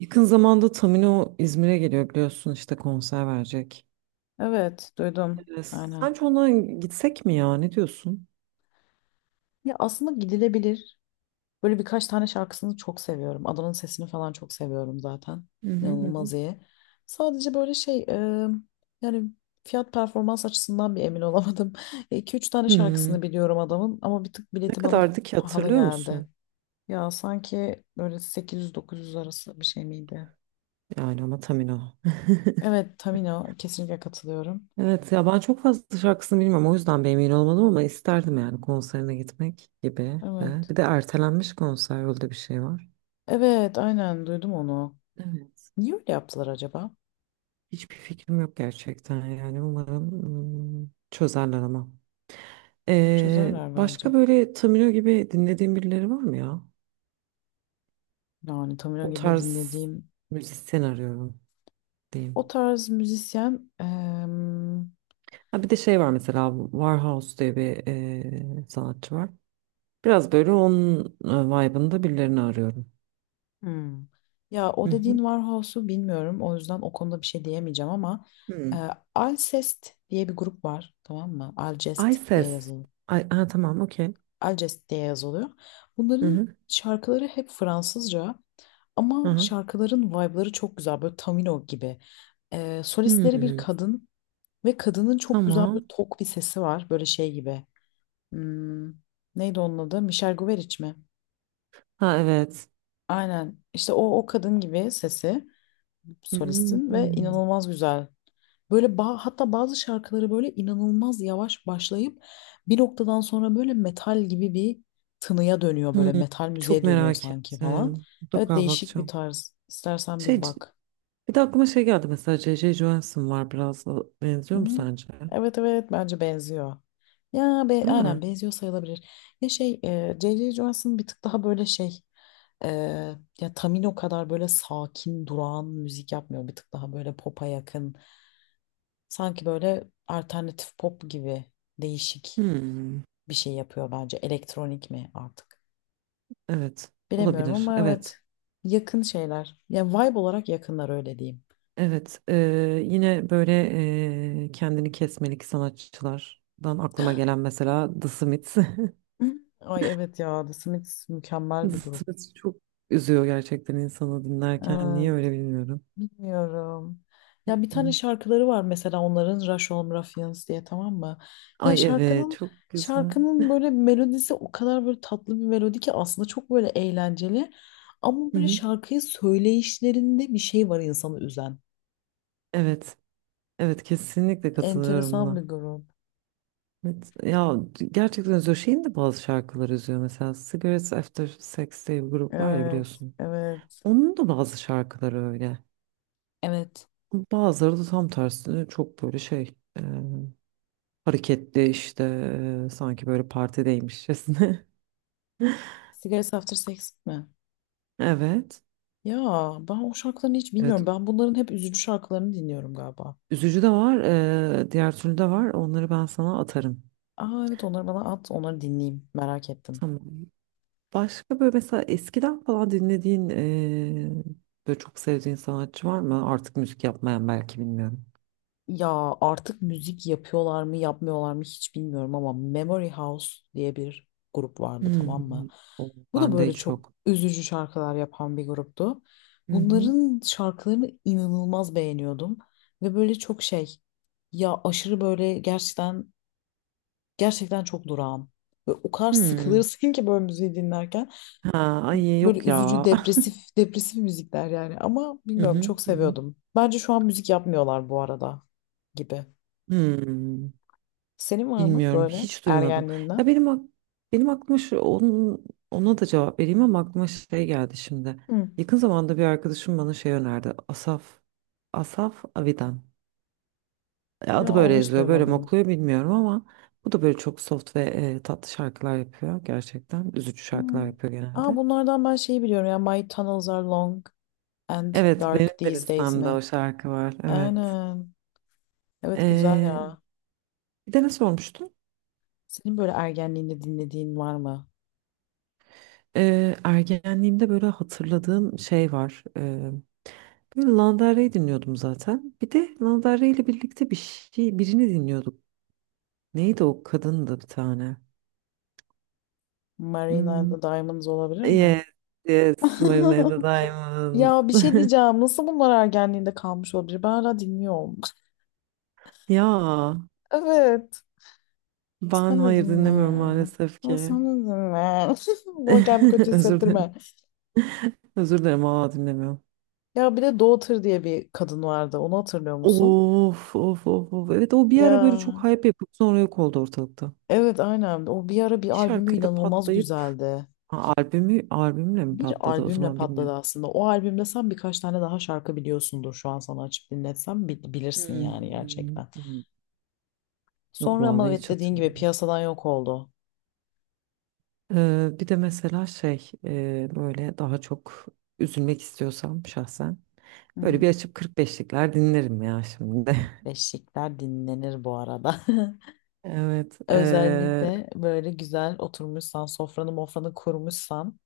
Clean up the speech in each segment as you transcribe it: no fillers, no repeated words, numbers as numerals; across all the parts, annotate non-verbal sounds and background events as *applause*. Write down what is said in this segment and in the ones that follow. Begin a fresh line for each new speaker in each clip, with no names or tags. Yakın zamanda Tamino İzmir'e geliyor biliyorsun işte konser verecek.
Evet, duydum. Aynen.
Sence ona gitsek mi ya? Ne diyorsun?
Ya aslında gidilebilir. Böyle birkaç tane şarkısını çok seviyorum. Adanın sesini falan çok seviyorum zaten.
Hı hı.
İnanılmaz iyi. Sadece böyle şey, yani fiyat performans açısından bir emin olamadım. *laughs* 2 üç tane
Hmm,
şarkısını biliyorum adamın ama bir tık
Ne
bileti bana
kadardı ki
pahalı
hatırlıyor
geldi.
musun?
Ya sanki böyle 800-900 arası bir şey miydi?
Yani ama Tamino. *laughs*
Evet, Tamino kesinlikle katılıyorum.
Evet ya, ben çok fazla şarkısını bilmiyorum, o yüzden bir emin olmadım ama isterdim yani konserine gitmek gibi de.
Evet.
Bir de ertelenmiş konser, öyle bir şey var.
Evet, aynen duydum onu.
Evet.
Niye öyle yaptılar acaba?
Hiçbir fikrim yok gerçekten, yani umarım çözerler ama.
Çözerler bence.
Başka böyle Tamino gibi dinlediğin birileri var mı ya?
Yani Tamino
O
gibi
tarz
dinlediğim
müzisyen arıyorum
o
diyeyim.
tarz müzisyen
Ha, bir de şey var, mesela Warhouse diye bir sanatçı var. Biraz böyle onun vibe'ında birilerini arıyorum.
hmm. Ya o
Hı
dediğin
hı.
Warhouse'u bilmiyorum. O yüzden o konuda bir şey diyemeyeceğim ama
Hmm.
e, Alcest diye bir grup var. Tamam mı?
Ay
Alcest diye
ses.
yazılıyor.
Ay, ha, tamam okey.
Alcest diye yazılıyor.
Hı
Bunların
hı.
şarkıları hep Fransızca
Hı
ama
hı.
şarkıların vibe'ları çok güzel. Böyle Tamino gibi. E, solistleri bir
Hmm.
kadın ve kadının çok güzel böyle
Tamam.
tok bir sesi var. Böyle şey gibi. Hmm, neydi onun adı? Michel Guberic mi?
Ha evet.
Aynen. İşte o kadın gibi sesi solistin ve
Hmm.
inanılmaz güzel. Böyle hatta bazı şarkıları böyle inanılmaz yavaş başlayıp bir noktadan sonra böyle metal gibi bir tınıya dönüyor,
Hmm.
böyle metal
Çok
müziğe dönüyor
merak
sanki falan.
ettim,
Evet,
mutlaka
değişik bir
bakacağım.
tarz. İstersen
Şey,
bir
c-
bak.
bir de aklıma şey geldi, mesela C.C. Johansson var, biraz da
Hı?
benziyor mu sence?
Evet, evet, bence benziyor. Ya be,
Değil
aynen
mi?
benziyor sayılabilir. Ya şey J.J. Johansson bir tık daha böyle şey, e, ya Tamino kadar böyle sakin durağan müzik yapmıyor. Bir tık daha böyle pop'a yakın. Sanki böyle alternatif pop gibi değişik
Hmm.
bir şey yapıyor bence. Elektronik mi artık?
Evet,
Bilemiyorum
olabilir.
ama
Evet,
evet, yakın şeyler. Ya vibe olarak yakınlar, öyle diyeyim.
evet. Yine böyle kendini kesmelik sanatçılardan aklıma gelen mesela The Smiths. *laughs*
*laughs* Ay evet ya, The Smiths
The
mükemmel bir grup.
Smiths çok üzüyor gerçekten insanı dinlerken. Niye
Evet.
öyle bilmiyorum.
Bilmiyorum. Ya bir tane
Hı.
şarkıları var mesela onların, Rush Home Ruffians diye, tamam mı? Ya
Ay evet,
şarkının
çok güzel.
şarkının böyle melodisi o kadar böyle tatlı bir melodi ki, aslında çok böyle eğlenceli. Ama
Hı
böyle
hı.
şarkıyı söyleyişlerinde bir şey var insanı üzen.
Evet, evet, kesinlikle katılıyorum
Enteresan
buna.
bir grup.
Evet ya, gerçekten üzüyor. Şeyin de bazı şarkıları üzüyor. Mesela Cigarettes After Sex diye bir grup var ya,
Evet,
biliyorsun.
evet,
Onun da bazı şarkıları öyle.
evet.
Bazıları da tam tersine çok böyle hareketli, sanki böyle partideymişçesine. *laughs*
Cigarettes After Sex mi?
Evet.
Ya ben o şarkılarını hiç
Evet.
bilmiyorum. Ben bunların hep üzücü şarkılarını dinliyorum galiba.
Üzücü de var. Diğer türlü de var. Onları ben sana atarım.
Aa evet, onları bana at, onları dinleyeyim. Merak ettim.
Tamam. Başka böyle, mesela eskiden falan dinlediğin, böyle çok sevdiğin sanatçı var mı? Artık müzik yapmayan belki, bilmiyorum.
Ya artık müzik yapıyorlar mı yapmıyorlar mı hiç bilmiyorum ama Memory House diye bir grup vardı, tamam mı?
Hmm. O
Bu da
bende
böyle
hiç
çok
yok.
üzücü şarkılar yapan bir gruptu.
Hı hı.
Bunların şarkılarını inanılmaz beğeniyordum ve böyle çok şey, ya aşırı böyle, gerçekten gerçekten çok durağan. Ve o kadar
Hmm.
sıkılırsın *laughs* ki böyle müziği dinlerken,
Ha, ay yok
böyle
ya.
üzücü
*laughs*
depresif depresif müzikler yani, ama
Hı
bilmiyorum,
hı.
çok
Hı hı.
seviyordum. Bence şu an müzik yapmıyorlar bu arada gibi.
Hmm.
Senin var mı
Bilmiyorum,
böyle
hiç duymadım. Ya
ergenliğinden?
benim ak- benim aklıma şu, onun, ona da cevap vereyim ama aklıma şey geldi şimdi.
Hı.
Yakın zamanda bir arkadaşım bana şey önerdi. Asaf Avidan.
Ya
Adı böyle
onu hiç
yazıyor, böyle mi
duymadım.
okuyor bilmiyorum ama bu da böyle çok soft ve tatlı şarkılar yapıyor gerçekten. Üzücü
Hı.
şarkılar yapıyor
Aa,
genelde.
bunlardan ben şeyi biliyorum ya, My tunnels are long and
Evet, benim
dark
de
these days
listemde
mi?
o şarkı var. Evet.
Aynen. Evet, güzel
E,
ya.
bir de ne sormuştun?
Senin böyle ergenliğinde dinlediğin var mı?
Ergenliğimde böyle hatırladığım şey var. Böyle Lana Del Rey dinliyordum zaten. Bir de Lana Del Rey ile birlikte bir şey, birini dinliyorduk. Neydi o kadın da bir tane?
Marina and
Hmm.
the Diamonds olabilir mi?
Yes, yes, Marina and the
*laughs*
Diamonds.
Ya bir şey
*laughs*
diyeceğim. Nasıl bunlar ergenliğinde kalmış olabilir? Ben hala dinliyorum.
Ya
*laughs* Evet.
ben
Sen de
hayır
dinle.
dinlemiyorum maalesef
Ya sen
ki.
de dinle. *laughs* Bana kendimi kötü
*laughs* Özür
hissettirme.
dilerim. Özür dilerim, aa dinlemiyorum.
Ya bir de Doğu diye bir kadın vardı. Onu hatırlıyor musun?
Of of of of. Evet, o bir ara böyle
Ya
çok hype yapıp sonra yok oldu ortalıkta.
evet, aynen. O bir ara bir
Bir
albümü
şarkıyla
inanılmaz
patlayıp
güzeldi.
ha, albümü, albümle mi
Bir
patladı o
albümle
zaman
patladı
bilmiyorum.
aslında. O albümde sen birkaç tane daha şarkı biliyorsundur, şu an sana açıp dinletsem bilirsin yani
Hmm.
gerçekten.
Hmm. Yok
Sonra ama
vallahi,
evet,
hiç
dediğin gibi
hatırlamıyorum.
piyasadan yok oldu.
Bir de mesela böyle daha çok üzülmek istiyorsam şahsen
Hı
böyle
hı.
bir açıp 45'likler dinlerim ya şimdi. *laughs*
Beşikler dinlenir bu arada. *laughs*
Evet,
Özellikle böyle güzel oturmuşsan, sofranı mofranı kurmuşsan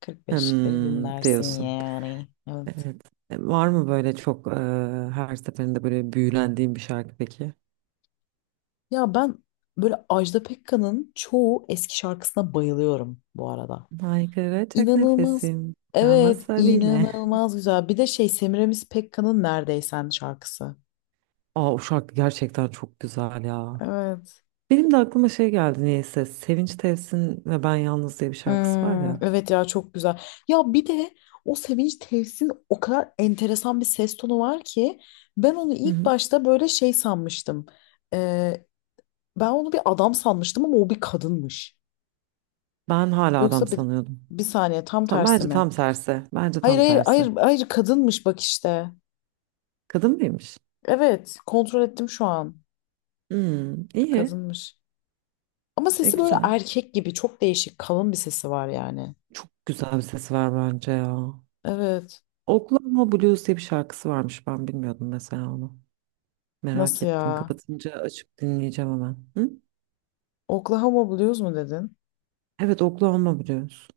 40 beşikleri
hmm,
dinlersin
diyorsun.
yani. Evet.
Evet. Var mı böyle çok her seferinde böyle büyülendiğin bir şarkı peki?
Ya ben böyle Ajda Pekkan'ın çoğu eski şarkısına bayılıyorum bu arada.
Haykıracak
İnanılmaz.
nefesim
Evet,
kalmasa bile.
inanılmaz güzel. Bir de şey, Semiramis Pekkan'ın Neredeysen şarkısı.
Aa, o şarkı gerçekten çok güzel ya.
Evet.
Benim de aklıma şey geldi niyeyse. Sevinç Tevsin ve Ben Yalnız diye bir şarkısı var
Hmm,
ya.
evet ya, çok güzel. Ya bir de o Sevinç Tevsin o kadar enteresan bir ses tonu var ki, ben onu
Hı
ilk
hı.
başta böyle şey sanmıştım. Ee, ben onu bir adam sanmıştım ama o bir kadınmış.
Ben hala adam
Yoksa
sanıyordum.
bir saniye, tam tersi
Bence
mi?
tam tersi. Bence
Hayır
tam
hayır
tersi.
hayır hayır, kadınmış bak işte.
Kadın mıymış?
Evet, kontrol ettim şu an.
Hmm, iyi.
Kadınmış. Ama
E
sesi böyle
güzel.
erkek gibi, çok değişik kalın bir sesi var yani.
Çok güzel bir sesi var bence ya.
Evet.
Oklahoma Blues diye bir şarkısı varmış. Ben bilmiyordum mesela onu. Merak
Nasıl
ettim.
ya?
Kapatınca açıp dinleyeceğim hemen. Hı?
Oklahoma Blues mu dedin?
Evet, Oklahoma Blues.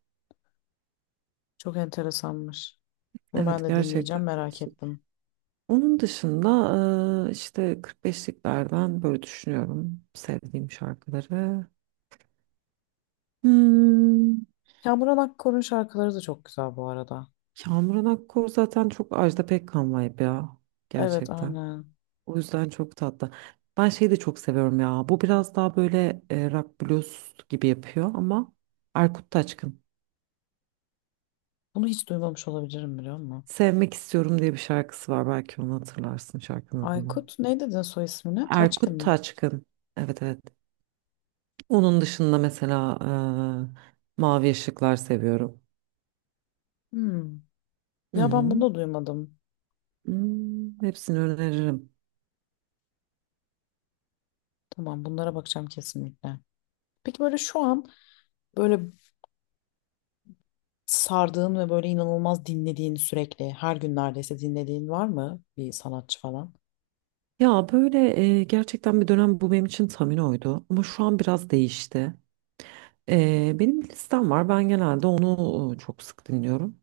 Çok enteresanmış. Bunu ben
Evet,
de
gerçekten
dinleyeceğim, merak
değişik.
ettim.
Onun dışında işte 45'liklerden böyle düşünüyorum sevdiğim şarkıları. Hmm.
Kamuran Akkor'un şarkıları da çok güzel bu arada.
Kamuran Akkor zaten çok Ajda Pekkan vibe ya.
Evet,
Gerçekten.
aynen.
O yüzden çok tatlı. Ben şeyi de çok seviyorum ya. Bu biraz daha böyle rock blues gibi yapıyor ama Erkut Taçkın.
Bunu hiç duymamış olabilirim, biliyor musun?
Sevmek istiyorum diye bir şarkısı var. Belki onu hatırlarsın, şarkının adını.
Aykut, ne dedin soy ismine? Taçkın
Erkut
mı?
Taçkın. Evet evet. Onun dışında mesela Mavi Işıklar seviyorum.
Hmm.
Hı
Ya ben bunu
hı.
da duymadım.
Hmm, hepsini öneririm.
Tamam, bunlara bakacağım kesinlikle. Peki böyle şu an, böyle sardığın ve böyle inanılmaz dinlediğin, sürekli her gün neredeyse dinlediğin var mı, bir sanatçı falan?
Ya böyle gerçekten bir dönem bu benim için Tamino'ydu ama şu an biraz değişti. Benim bir listem var, ben genelde onu çok sık dinliyorum.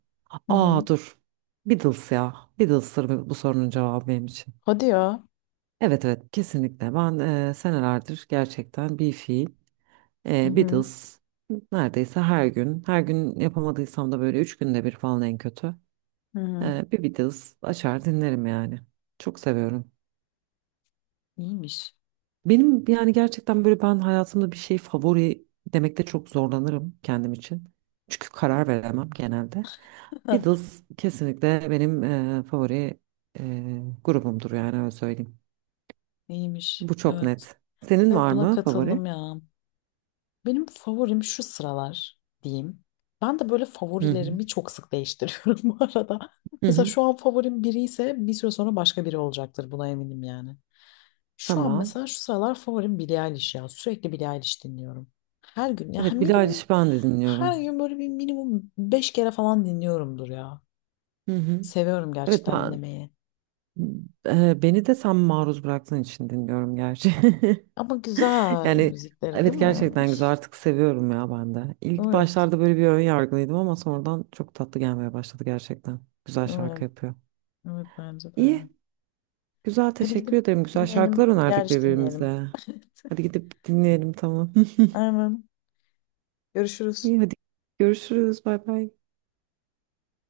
Hı hı.
Aa dur, Beatles ya, Beatles'tır bu, bu sorunun cevabı benim için.
Hadi ya.
Evet evet, kesinlikle ben senelerdir gerçekten bir fiil
Hı hı.
Beatles neredeyse her gün yapamadıysam da böyle üç günde bir falan en kötü
Hı hı.
bir Beatles açar dinlerim yani, çok seviyorum.
İyiymiş.
Benim yani gerçekten böyle, ben hayatımda bir şey favori demekte çok zorlanırım kendim için. Çünkü karar veremem genelde.
*laughs*
Beatles kesinlikle benim favori grubumdur yani, öyle söyleyeyim.
İyiymiş.
Bu çok
Evet.
net. Senin
Evet,
var
buna
mı favori?
katıldım ya. Benim favorim şu sıralar diyeyim. Ben de böyle
Hı hı.
favorilerimi çok sık değiştiriyorum *laughs* bu arada.
Hı
Mesela
hı.
şu an favorim biri ise, bir süre sonra başka biri olacaktır, buna eminim yani. Şu an
Tamam.
mesela şu sıralar favorim Billie Eilish ya. Sürekli Billie Eilish dinliyorum. Her gün ya
Evet, Billie
minimum,
Eilish'i ben de
her
dinliyorum.
gün böyle bir minimum 5 kere falan dinliyorumdur ya.
Hı hı.
Seviyorum
Evet
gerçekten
ben
dinlemeyi.
beni de sen maruz bıraktığın için dinliyorum gerçi. *laughs*
Ama güzel
Yani
müzikleri değil
evet,
mi?
gerçekten güzel,
*laughs*
artık seviyorum ya ben de. İlk
Evet.
başlarda böyle bir ön yargılıydım ama sonradan çok tatlı gelmeye başladı gerçekten. Güzel şarkı
Evet.
yapıyor.
Evet, bence de.
İyi. Güzel,
Hadi
teşekkür
gidip
ederim. Güzel şarkılar
dinleyelim. Bir
önerdik
derviş dinleyelim.
birbirimize.
*laughs*
Hadi gidip dinleyelim, tamam.
Armağan.
*laughs*
Görüşürüz.
İyi, hadi görüşürüz. Bay bay.